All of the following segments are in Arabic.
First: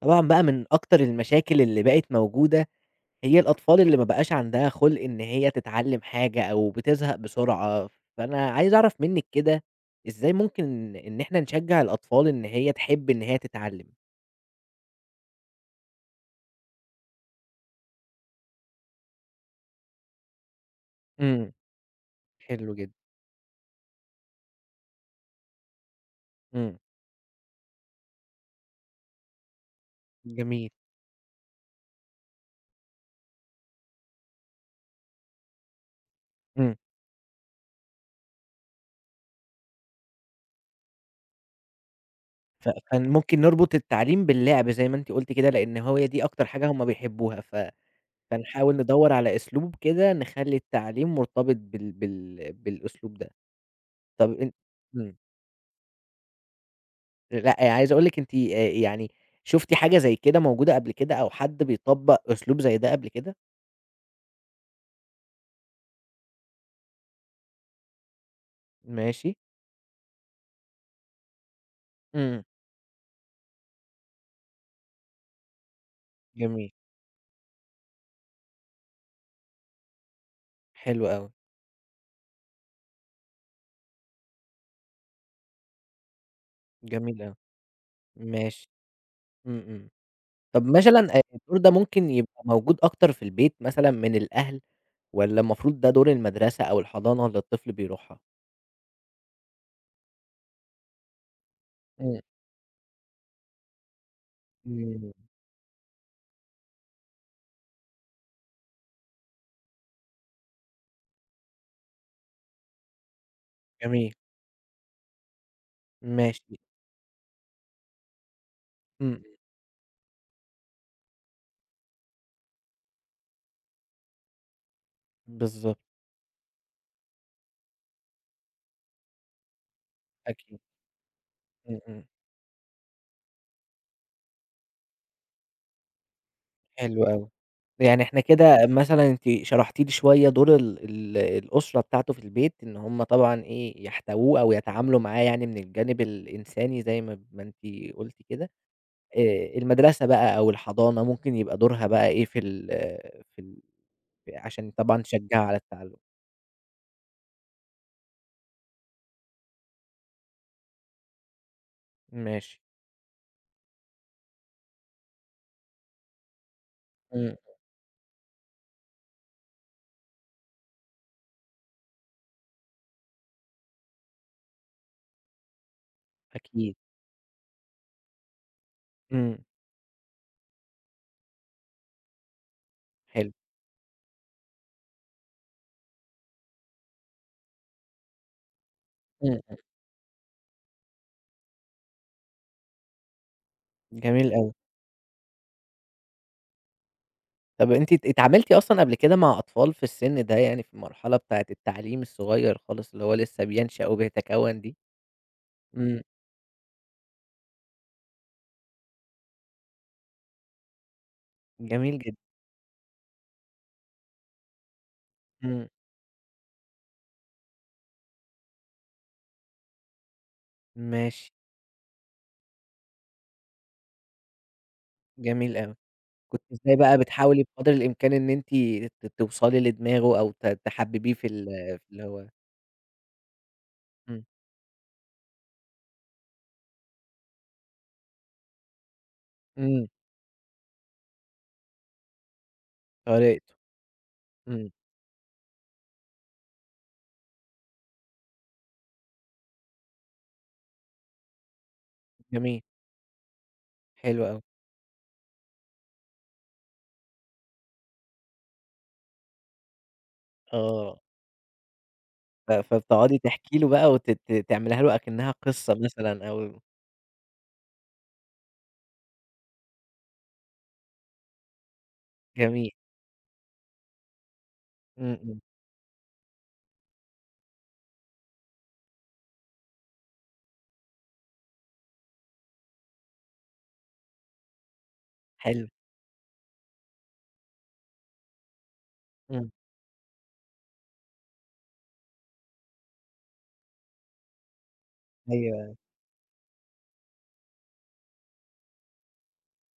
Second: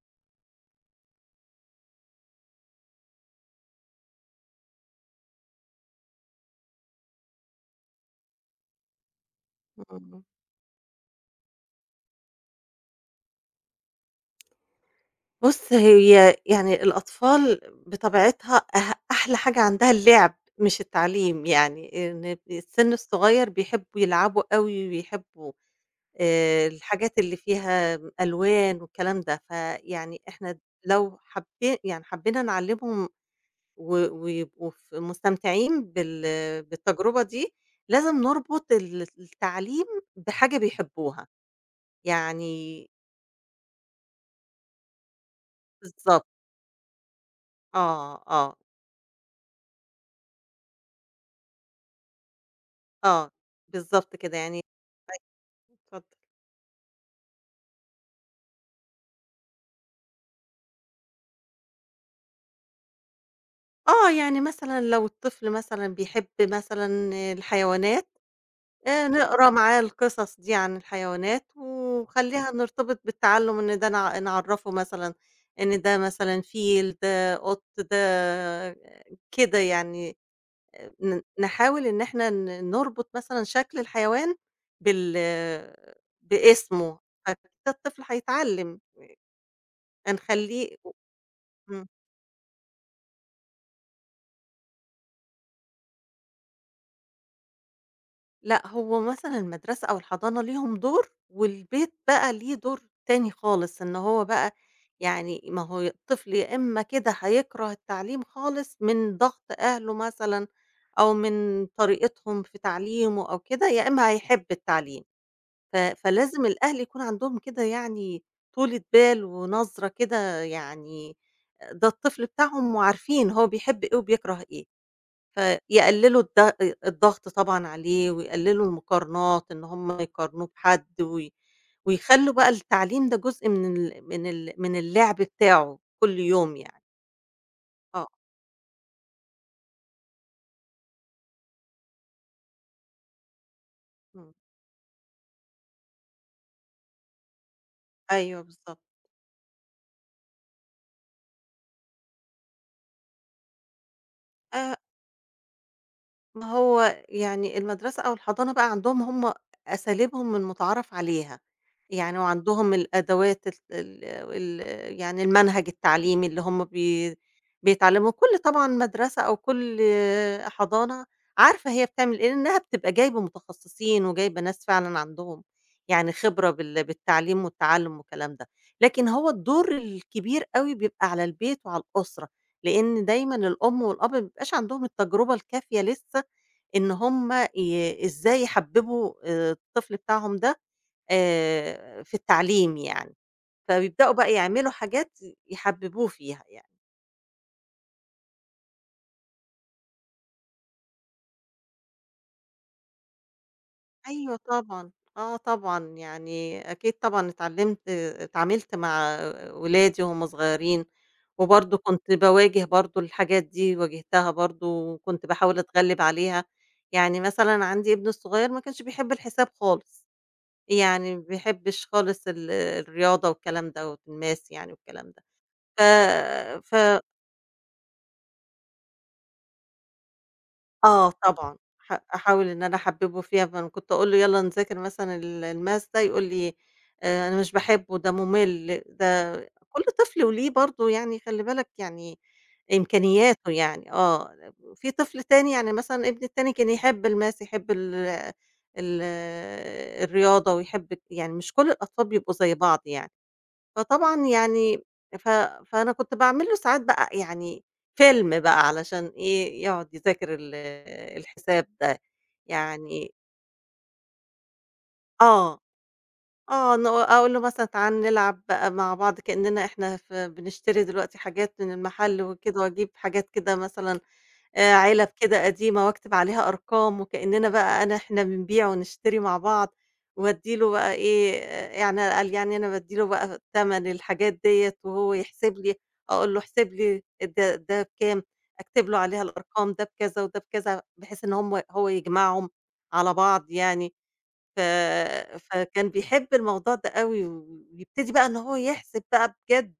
طبعًا بقى من أكتر المشاكل اللي بقِت موجودة هي الأطفال اللي ما بقاش عندها خُلق إن هي تتعلّم حاجة أو بتزهَق بسرعة، فأنا عايز أعرَف منِك كده. [unintelligible] إزاي ممكن إن إحنا نشجّع الأطفال إن هي تحِب إن هي تتعلّم؟ بُصّ، هي يعني الأطفال بطبيعتها أ أحلى حاجة عندها اللعب مش التعليم، إمم، يعني إن حلو السِّن جدًا. الصغيّر بيحبّوا يلعبوا أوي، ويحبّوا آآ إمم. الحاجات اللي فيها ألوان والكلام ده، فيعني إحنا جميل. لو حبي يعني حبّينا نعلِّمهم، و ويبقوا ف مستمتعين بال إمم. بالتجربة دي، لازم نربُط ال التعليم بحاجة بيحبّوها، ف يعني فممكن نربُط التعليم باللعب زي ما أنتِ قُلتِ كده، لأن هو هي دي بالضبط. أكتر حاجة هُم بيحبّوها، ف آه، آه. فنحاول ندوّر على أسلوب كده نخلّي التعليم مرتبِط بال بال بالأسلوب آه، ده. بالضبط طَب كده، أن يعني إمم. [unintelligible] اتفضّل. أ لأ، عايز أقول لِك أنتِ آآ يعني شُفتِ حاجة زي كده موجودة قبل كده أو حد بيطبّق أسلوب زي ده قبل كده؟ آه، يعني مثلًا لو الطفل مثلًا بيحب مثلًا الحيوانات، آآ، ماشي. نقرا معاه القصص دي عن الحيوانات، إمم. ونخلّيها نرتبط بالتعلم، إن ده نع نعرّفه مثلًا إن ده مثلًا جميل. فيل، ده قُط، ده كده يعني. آآ، حلو ن أوي. نحاول إن إحنا ن نربط مثلًا شكل الحيوان بال باسمه، جميل أوي، فحتي الطفل ماشي. هيتعلم. إمم، إمم، طَب هنخلّيه مثلًا، آآ، الدور ده إمم. ممكن يبقى موجود أكتر في البيت، مثلًا، من الأهل، والّا المفروض ده دور المدرسة أو الحضانة اللي الطفل بيروحها؟ لأ، هو مثلًا المدرسة أو الحضانة ليهم دور، والبيت إمم. بقى ليه دور تاني خالص، إن هو بقى، إمم. يعني ما هو الطفل يا إمّا كده هيكره التعليم خالص من ضغط أهله، مثلًا، أو من طريقتهم في تعليمه أو كده، يا إمّا جميل. هيحب التعليم، ف فلازِم ماشي. الأهل يكون عندهم كده، يعني، طولة إمم إمم. بال، ونَظْرة كده، يعني ده الطفل بتاعهم، وعارفين هو بيحب إيه وبيكره إيه، بالضبط. فيقللوا الض الضغط، طبعًا، عليه، ويقللوا المقارنات، إن هُم يقارنوه أكيد. بحد، و إمم، إمم. ويخلّوا بقى التعليم ده جزء من ال من ال من اللعب بتاعه كل يوم، يعني. حلو أوي، يعني آه. إحنا كده مثلًا، أنتِ شرحتِ لي شوية دور ال ال الأسرة بتاعته في البيت، إن هُم طبعًا إيه إمم. يحتَوُوه، أو يتعاملوا معاه، يعني، من الجانب الإنساني، زي ما ما أنتِ قلتِ أيوه كده؟ بالضبط. آآ، المدرسة بقى أو الحضانة، ممكن يبقى دورها بقى إيه في ال في ال ف علشان آآ طبعًا تشجّع على التعلُّم؟ ما هو يعني المدرسة أو الحضانة بقى عندهم هم أساليبهم المتعارف عليها. يعني ماشي. وعندهم الأدوات ال ال ال يعني المنهج التعليمي اللي هم بي إمم إمم. بيتعلموا كل طبعًا مدرسة أو كل حضانة عارفة هي بتعمل إيه، لإنها بتبقى جايبة متخصصين وجايبة ناس فعلًا عندهم، يعني خبرة أكيد. بال بالتعليم والتعلم والكلام ده، لكن هو إمم. الدور الكبير أوي بيبقى على البيت وعلى الأسرة. لإن حلو. دايمًا الأم والأب ما بيبقاش عندهم التجربة الكافية لسه، إن هم ي إزاي يحبّبوا إمم، إمم. الطفل بتاعهم ده آآ في التعليم يعني. فبيبدأوا بقى جميل أوي. يعملوا حاجات يحببوه فيها يعني. طب أنتِ ات اتعاملتِ أصلًا قبل كده مع أطفال في السن ده يعني في المرحلة بتاعة التعليم الصغير خالص اللي هو لسه بينشأ أيوه وبيتكوّن دي؟ طبعًا، آه طبعًا إمم. يعني أكيد طبعًا اتعلمت اتعاملت مع أولادي وهم صغيرين. وبرضه جميل كنت جدًا. باواجه برضه الحاجات دي واجهتها برضه وكنت باحاول امم. أتغلب عليها. يعني مثلًا عندي ابني الصغير ما كانش بيحب الحساب خالص. يعني ما ماشي. بيحبش خالص ال الرياضة والكلام ده والmath يعني والكلام ده. جميل أوي. ف كنتِ إزاي بقى ف بتحاولي بقدر الإمكان إن أنتِ ت توصلي لدماغه أو ت آه تحببيه في ال طبعًا. في ح اللي هو أحاول إن أنا أحببُه فيها، فكنت أقول له إمم. يالّا نذاكر مثلًا ال والmath ده يقول لي: "آآ أنا مش باحبه ده ممل ده" كل إمم. طفل وله برضه يعني خلّي بالك يعني. إمكانياته طريقته. يعني آه إمم. في طفل تاني يعني مثلًا ابني التاني كان يحب الmath يحب ال ال الرياضة ويحب يعني مش كل الأطفال بيبقوا زي جميل. بعض يعني. فطبعًا حلو أوي. يعني ف فأنا كنت باعمل له ساعات بقى يعني فيلم بقى علشان إيه يقعد يذاكر ال آه. الحساب ده. ف يعني فبتقعدي تحكي له بقى وت ت تعمليها له أكنها آه. قصة مثلًا أو آه ن أقول له مثلًا تعال نلعب بقى مع بعض كأننا إحنا ف بنشتري دلوقتي حاجات من المحل وكده، جميل. وأجيب حاجات كده مثلًا آآ علب إمم، إمم. كده قديمة واكتب عليها أرقام وكأننا بقى أنا إحنا بنبيع ونشتري مع بعض. وادّي له بقى إيه، يعني قال يعني أنا بادّي له بقى تَمَن الحاجات ديّة وهو يحسب حلو. لي، أقول له احسب لي ده ده بكام؟ أكتب له عليها إمم. الأرقام ده بكذا وده بكذا بحيث إن هم هو يجمعهم، على بعض يعني. ف أيوه. فكان بيحب الموضوع ده أوي و ويبتدي بقى إن هو يحسب بقى بجد.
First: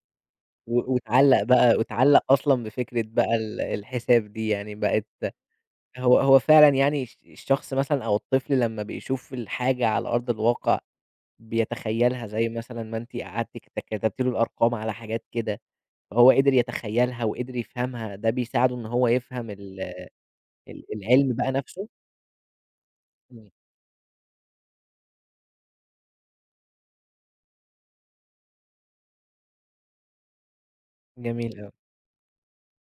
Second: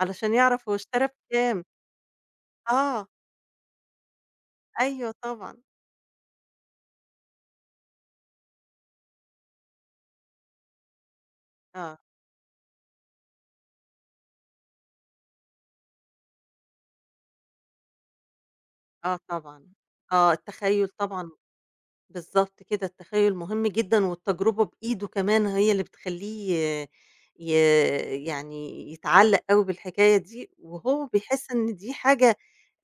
علشان يعرف هو و اشترى واتعلق بكام. بقى واتعلق أصلًا بفكرة آه. بقى ال الحساب دي يعني، بقت أيوه طبعًا. هو هو فعلًا يعني الش الشخص مثلًا أو الطفل لما بيشوف الحاجة على أرض الواقع، آه. بيتخيلها زي مثلًا ما أنتِ قعدتِ كت كتبتِ له الأرقام على حاجات كده. هو قدر يتخيلها وقدر يفهمها ده بيساعدُه إن هو آه يفهم طبعًا. ال آه ال التخيل طبعًا العلم بقى نفسه؟ بالضبط كده التخيل امم. مهم جدًا والتجربة بإيده كمان هي اللي بتخليه ي يعني يتعلّق أوي بالحكاية دي، وهو بيحس جميل أوي. إن دي حاجة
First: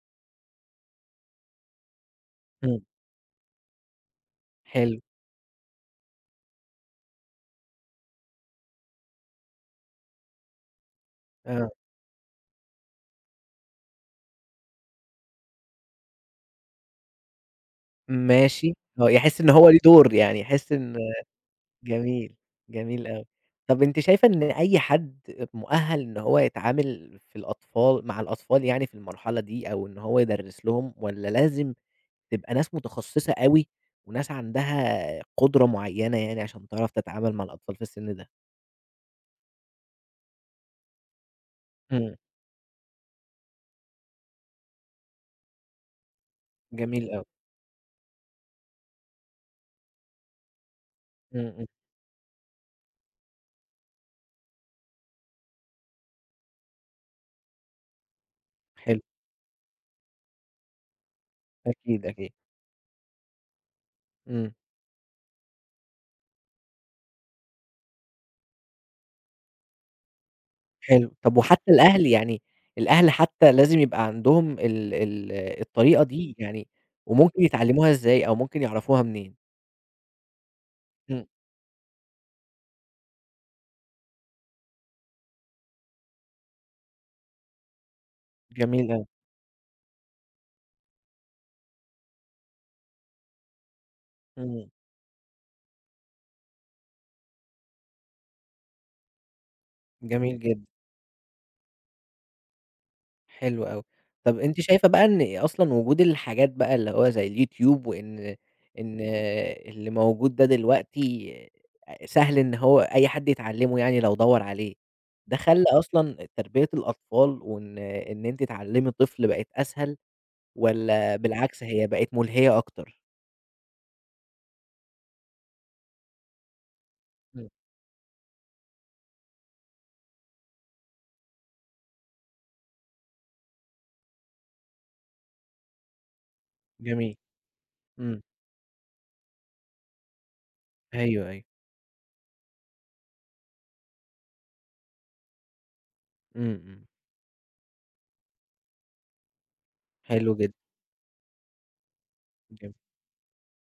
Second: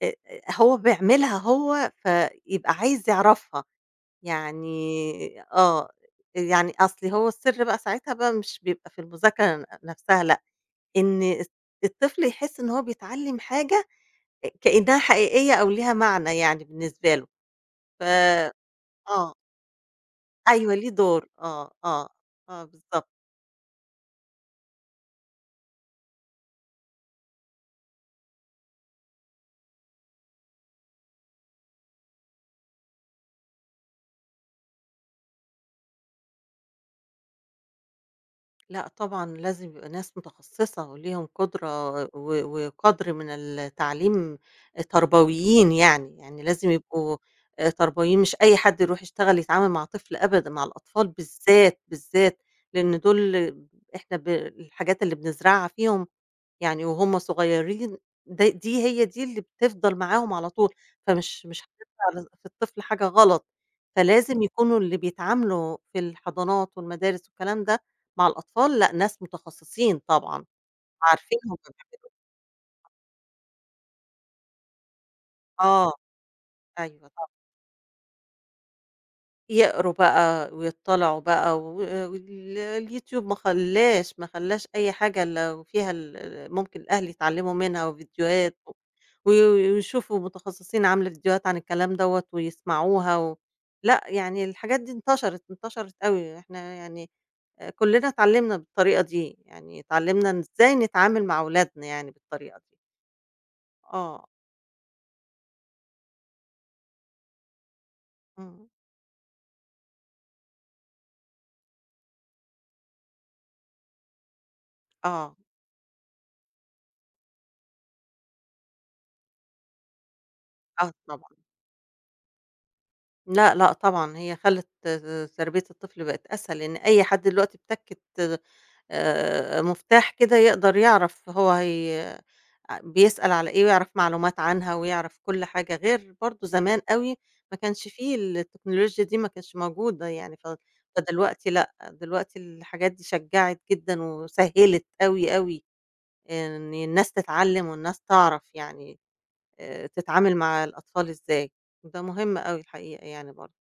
آآ، هو بيعملها هو، فيبقى إمم. عايز يعرفها. حلو. يعني آه. يعني أصل هو السر بقى ساعتها بقى مش بيبقى في المذاكرة ن نفسها لأ. إن، إست آه. الطفل يحس إن هو بيتعلم حاجة آآ كإنها حقيقية أو ليها معنى يعني بالنسبة له. ف ماشي، هو آه. يحس إن هو ليه دور يعني يحس أيوه ليه إن دور آه آه. جميل. آه بالضبط. جميل أوي. طب أنتِ شايفة إن أي حد مؤهل إن هو يتعامل في الأطفال مع الأطفال يعني في المرحلة دي أو إن هو يدرس لهم، والّا لازم تبقى ناس متخصصة أوي. وناس عندها قدرة معينة يعني عشان تعرف تتعامل مع الأطفال في السن ده؟ لأ طبعًا لازم يبقى ناس متخصِّصة وليهم قُدرة إمم. و وقدْر من التعليم، التربويين يعني، يعني لازم جميل يبقوا أوي. آآ تربويين مش أي حد يرُوح يشتغل يتعامل مع طفل أبدًا، مع الأطفال إمم، إمم. بالذات، بالذات لإن دول إحنا ب الحاجات اللي بنزرَعها فيهم يعني وهُم صغيّرين د دي حلو. هي دي اللي بتفضَل معاهم على طول، فمش مش أكيد، هنزرَع ل أكيد. في الطفل حاجة غلط، فلازم إمم. يكونوا اللي بيتعاملوا في الحضانات والمدارس والكلام ده مع الأطفال، لأ ناس متخصِّصين طبعًا حلو، طَب وعارفين هُم وحتى الأهل، بيعملوا يعني إيه. الأهل حتى لازم يبقى عندهم ال ال آه، الطريقة دي؟ يعني أيوه، طبعًا. وممكن يتعلّموها إزاي أو ممكن يعرَفوها منين؟ يقرُوا بقى ويضطّلِعوا إمم. بقى و ال اليوتيوب ما خلّاش، ما خلّاش أي حاجة إلّا وفيها ال ممكن الأهل يتعلّموا منها وڤيديوهات و جميل أوي. وي ويشوفوا متخصِّصين عامله فيديوهات عن الكلام دوّة ويسمَعوها و لأ يعني إمم. الحاجات دي انتشرِت، انتشرِت أوي، إحنا يعني آآ كلنا اتعلّمنا بالطريقة دي، يعني اتعلّمنا جميل جدًا. إزاي نتعامل مع أولادنا يعني بالطريقة دي. حلو أوي. آه. طََب أنتِ شايفة بقى إن أصلًا وجود الحاجات بقى اللي هو زي اليوتيوب وإن إمم. إن اللي موجود ده دلوقتي آآ سهل إن هو أي حد يتعلِّمه يعني لو دوّر عليه. آه. ده خلّى أصلًا تربية الأطفال وإن إن أنتِ تعلِّمي طفل بقت أسهل آه والّا طبعًا. بالعكس هي بقت مُلهية أكتر؟ لأ، لأ طبعًا، هي خلِّت ت تربية الطفل بقت أسهل، لإن أي حد إمم. دلوقتي بتَكِّة آآ مفتاح كده يقدر يعرف هو هي آآ بيسأل على إيه ويعرف معلومات عنها ويعرف كل حاجة، غير برضه زمان أوي جميل. ما كانش فيه إمم. التكنولوجيا دي ما كانتش موجودة يعني ف أيوه، أيوه. فدلوقتي لأ، دلوقتي الحاجات دي شجَّعت جدًا وسهِّلت أوي، أوي إمم، إن إمم. الناس تتعلِّم، والناس تعرف يعني آآ حلو تتعامل جدًا. مع الأطفال إزاي وده مهم أوي جم الحقيقة يعني برضه.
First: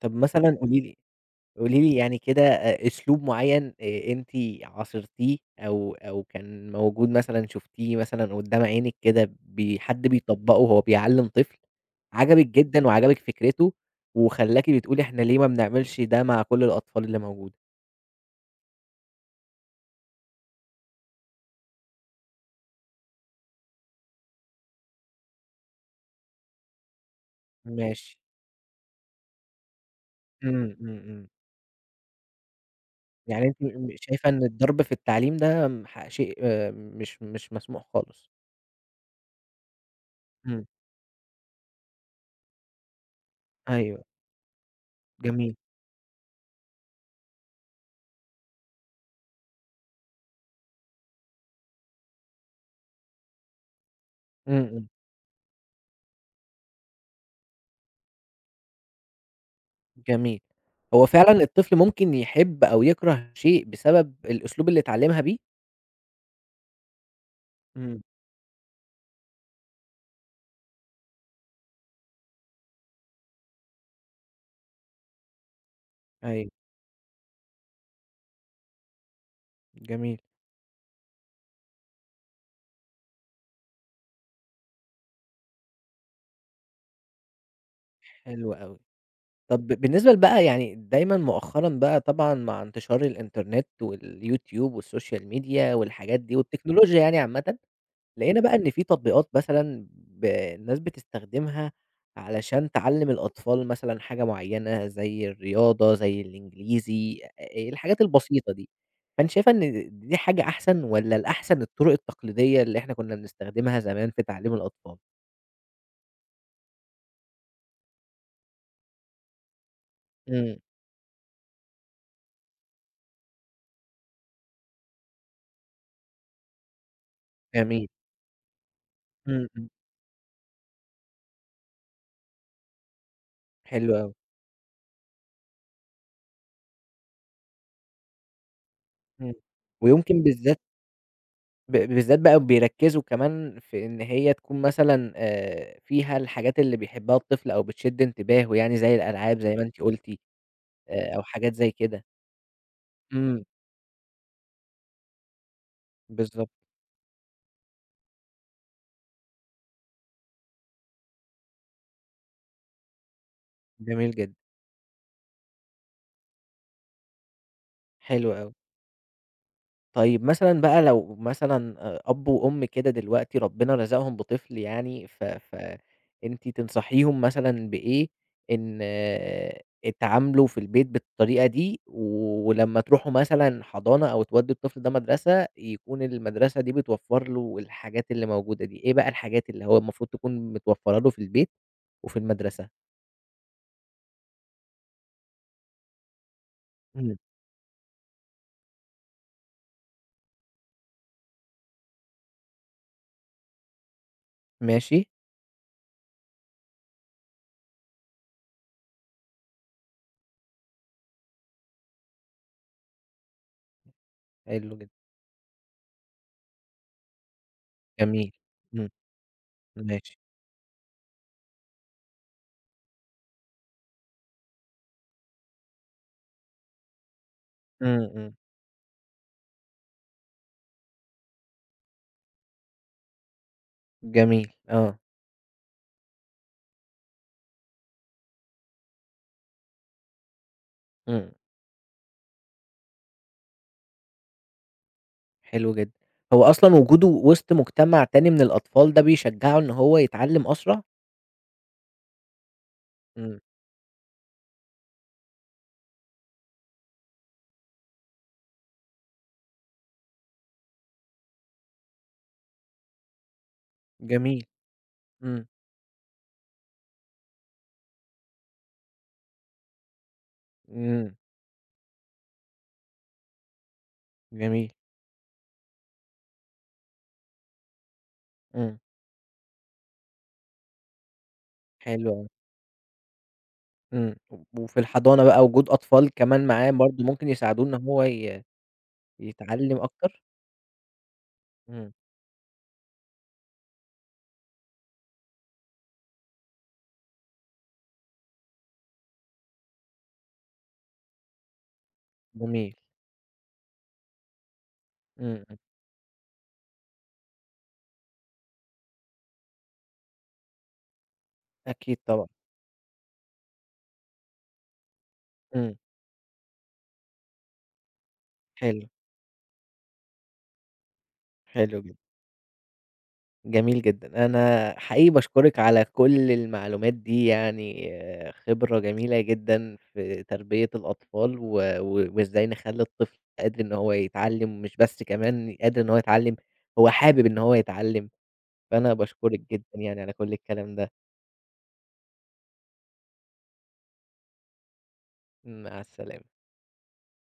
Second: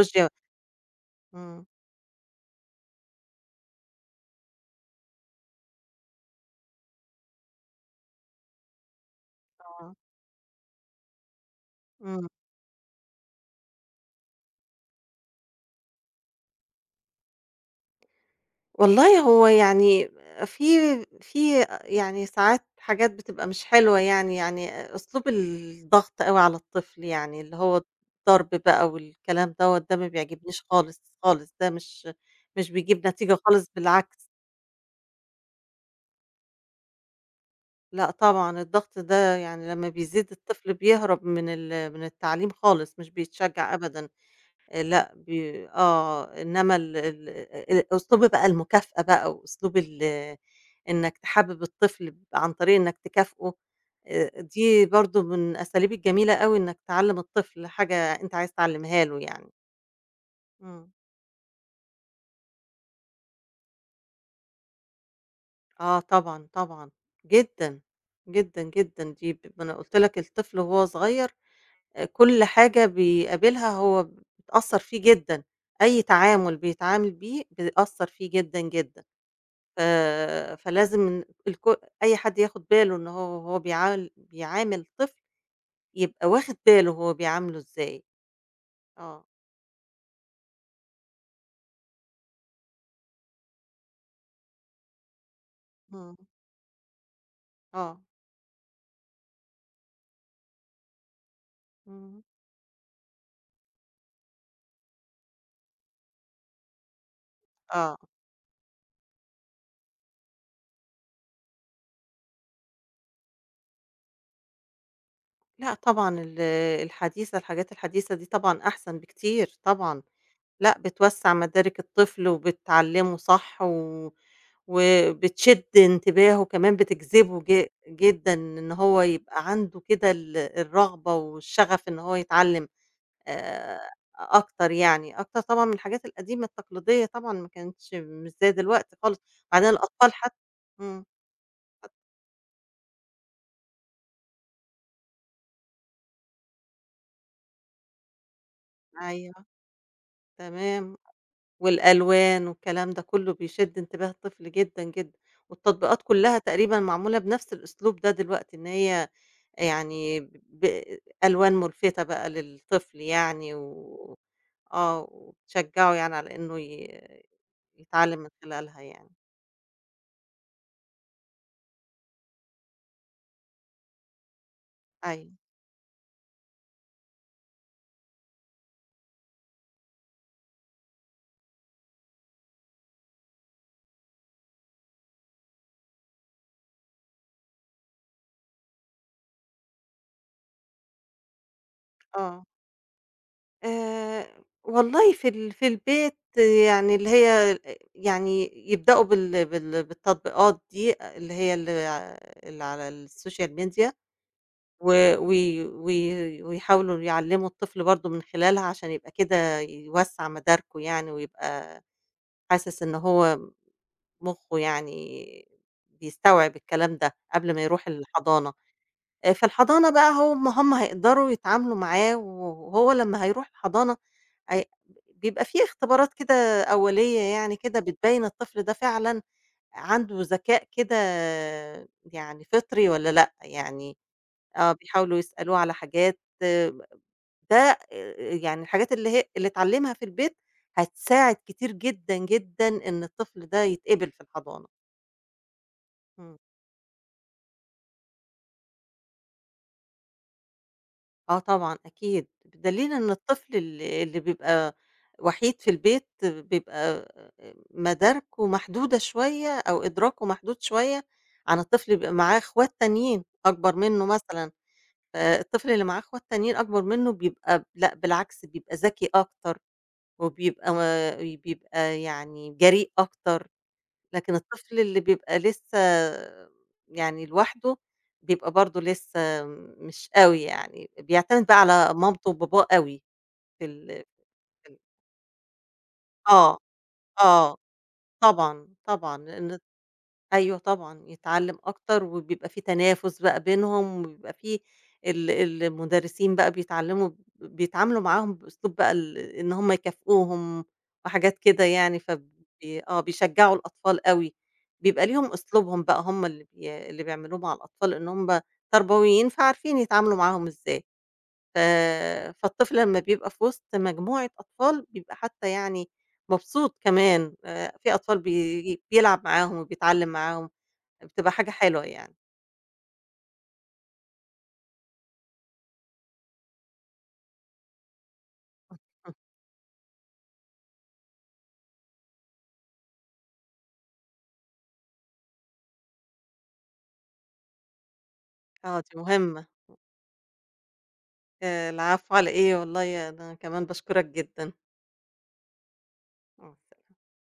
طَب مثلًا قولي لي إمم. قولي لي يعني كده أ أسلوب معيّن آآ أنتِ عاصِرتيه أو أو كان موجود مثلًا شُفتيه مثلًا قُدّام عينِك كده بي آه. حد بيطبَّقه وهو بيعلِّم طفل إمم. عجبِك جدًا وعجبِك فكرته وخلّاكِ بتقولي إحنا ليه ما بنعملش ده مع كل الأطفال اللي موجوده؟ والله هو يعني في في يعني ساعات حاجات بتبقى مش حلوة يعني، يعني أسلوب الضغط أوي على الطفل يعني اللي هو ماشي. الضرب بقى والكلام دوّة ده ما بيعجبنيش إمم، إمم، خالص، إمم. خالص ده مش مش بيجيّب نتيجة يعني أنتِ خالص، إمم بالعكس. شايفة إن الضرب في التعليم ده م ح شيء مش مش مسموح لأ خالص. طبعًا، الضغط ده يعني لمّا بيزيّد إمم. الطفل بيهرَب من ال من التعليم خالص، مش بيتشجّع أيوه. أبدًا آآ لأ، جميل. بي آه، إنما ال ال آآ أسلوب بقى المكافأة بقى وأسلوب ال إنَّك تحبب الطفل عن طريق إنَّك تكافئه آآ، إمم، دي إمم. برضه من الأساليب الجميلة أوي إنَّك تعلّم الطفل حاجة أنت عايز تعلّمها له يعني. جميل. إمم. هو فعلًا الطفل ممكن يحب أو يكره شيء بسبب الأسلوب اللي اتعلّمها بيه؟ آه طبعًا، طبعًا. جدًا، إمم. جدًا، جدًا، دي ما أنا قُلت لَك الطفل وهو صغير آآ كُل حاجة بيقابلها هو بتأثّر فيه جدًا، أي أيوه. تعامل بيتعامل بيه بيأثّر فيه جدًا، جدًا. ف جميل. فلازم الكو أي حد ياخد باله إن هو وهو بيع بيعامل طفل يبقى واخد باله هو بيعامله إزاي، حلو أوي. آه. طَب بالنسبة ل بقى يعني دايمًا مؤخرًا بقى طبعًا مع انتشار الInternet والYouTube والSocail media إمم. والحاجات دي والتكنولوجيا يعني عامةً آه. لقينا بقى إن في تطبيقات مثلًا ب الناس بتستخدمها إمم. علشان تعلّم الأطفال مثلًا حاجة معيّنة، زي الرياضة زي الإنجليزي أ أ آه. الحاجات البسيطة دي، فأنتِ شايفة إن دي حاجة أحسن، والّا الأحسن الطرق التقليدية اللي إحنا كنّا بنستخدمها زمان في تعليم الأطفال؟ لأ طبعًا ال الحديثة الحاجات الحديثة دي طبعًا أحسن بكتير طبعًا، إمم. لأ، بتوسّع مدارك الطفل وبتعلّمه صح و وبتشد انتباهه كمان بتجذبه ج جميل. جدًا إن هو إمم، يبقى إمم. عنده كده ال الرغبة والشغف إن هو يتعلّم، آآ حلو أوي. أكتر يعني، أكتر طبعًا من الحاجات القديمة التقليدية طبعًا ما كانتش مش زي دلوقتي خالص، إمم. وبعدين الأطفال ويمكن حت بالذات إمم. ب بالذات بقى بيركّزوا كمان في إن هي تكون مثلًا آآ فيها الحاجات اللي بيحبها الطفل أو بتشد انتباهه يعني زي الألعاب أيوه. زي ما أنتِ قُلتِ، تمام. آآ أو حاجات زي كده. والألوان والكلام ده كلّه إمم. بيشد انتباه الطفل جدًا، جدًا، والتطبيقات كلّها بالضبط. تقريبًا معمولة بنفْس الأسلوب ده دلوقتي، إن هي يعني ب ألوان ملفتة بقى للطفل يعني جميل و جدًا. آه وتشجّعه يعني على إنه ي يتعلّم من حلو أوي. خلالها يعني. طيب مثلًا بقى لو مثلًا آآ أب وأم كده دلوقتي ربنا رزقهم بطفل يعني، ف أيوه. ف أنتِ تنصحيهُم مثلًا بإيه؟ إن اتعاملوا في البيت بالطريقة دي، ولمّا تروحوا مثلًا حضانة أو تودوا الطفل ده مدرسة، يكون المدرسة دي بتوفّر له الحاجات اللي موجودة دي، إيه بقى الحاجات اللي هو المفروض تكون متوفّرّة له في البيت وفي آه. المدرسة؟ آآ والله في ال في البيت يعني اللي إمم. هي ا يعني يبدؤوا بال بال بالتطبيقات دي، اللي هي ال ع اللي على الSocial media ماشي. و وي وي ويحاولوا يعلّموا الطفل برضه من خلالها عشان يبقى كده يوسّع مداركه يعني ويبقى حاسس إن هو مخّه حلو جدًا. يعني بيستوعب الكلام ده، قبل ما يروح جميل، الحضانة، إمم، آآ في الحضانة بقى ماشي. هو م هُم هيقدروا يتعاملوا معاه وهو لمّا هيروح الحضانة أي بيبقى في اختبارات كده أولية يعني كده، إمم، بتبيّن إمم. الطفل ده فعلًا عنده ذكاء كده يعني فطري والّا لأ، يعني جميل، آه آه. بيحاولوا يسألوه على حاجات ده آآ يعني الحاجات اللي هي اللي اتعلّمها في البيت إمم. هتساعد كتير جدًا، جدًا إن الطفل ده يتقِبل في الحضانة. حلو جدًا، إمم. هو أصلًا وجوده وسط مجتمع تاني من الأطفال، ده بيشجّعه إن هو يتعلّم أسرع؟ آه طبعًا أكيد، بدليل إن إمم. الطفل ال اللي بيبقى وحيد في البيت بيبقى آآ مداركه محدودة شوية، أو إدراكه محدود شوية عن الطفل بيبقى معاه إخوات تانيين، أكبّر منّه جميل، مثلًا إمم. فالطفل اللي معاه إخوات تانيين أكبر منّه بيبقى لأ بالعكس بيبقى ذكي أكتر، وبيبقى ما إمم. وبيبقى يعني جريء أكتر، لكن جميل. الطفل اللي بيبقى لسّه يعني لوحده، بيبقى إمم. برضه لسّه مش أوي يعني، بيعتمد بقى على حلو أوي. مامته وباباه أوي، في ال إمم، و [unintelligible] وفي الحضانة بقى وجود أطفال كمان آه، معاه برضه ممكن آه، يساعدوه إن هو ي طبعًا، طبعًا لإن يتعلّم أكتر؟ أيوه طبعًا يتعلّم إمم. أكتر، وبيبقى في تنافس بقى بينهم، وبيبقى في ال المدرسين بقى بيتعلّموا ب بيتعاملوا معاهم بأسلوب بقى ال إن هُم يكافئوهم وحاجات كده يعني جميل. فبي آه بيشجّعوا الأطفال أوي، بيبقى ليهم إمم، إمم. أسلوبهم بقى هُم اللي بي اللي بيعملوه مع الأطفال إن هُم تربويين فعارفين يتعاملوا معاهم إزاي، ف أكيد طبعًا. فالطفل لمّا بيبقى في وسط مجموعة أطفال، بيبقى حتّى إمم. يعني مُبسوط كمان، آآ، في أطفال بي حلو. بيلعب معاهم وبيتعلّم معاهم، بتبقى حاجة حلو حلوة جدًا. يعني. جميل جدًا، أنا حقيقي باشكرِك على كلّ المعلومات دي يعني خِبرة [unintelligible] جميلة جدًا في تربية الأطفال، و و وإزاي نخلّي الطفل قادر إن هو يتعلّم، مش بس كمان قادر إن هو يتعلّم، هو حابب إن هو يتعلّم، آه، دي فأنا باشكرِك مهمّة. جدًا يعني على كلّ الكلام ده. آآ العفو على إيه؟ والله أنا كمان باشكرَك جدًا. مع السلامة. آه.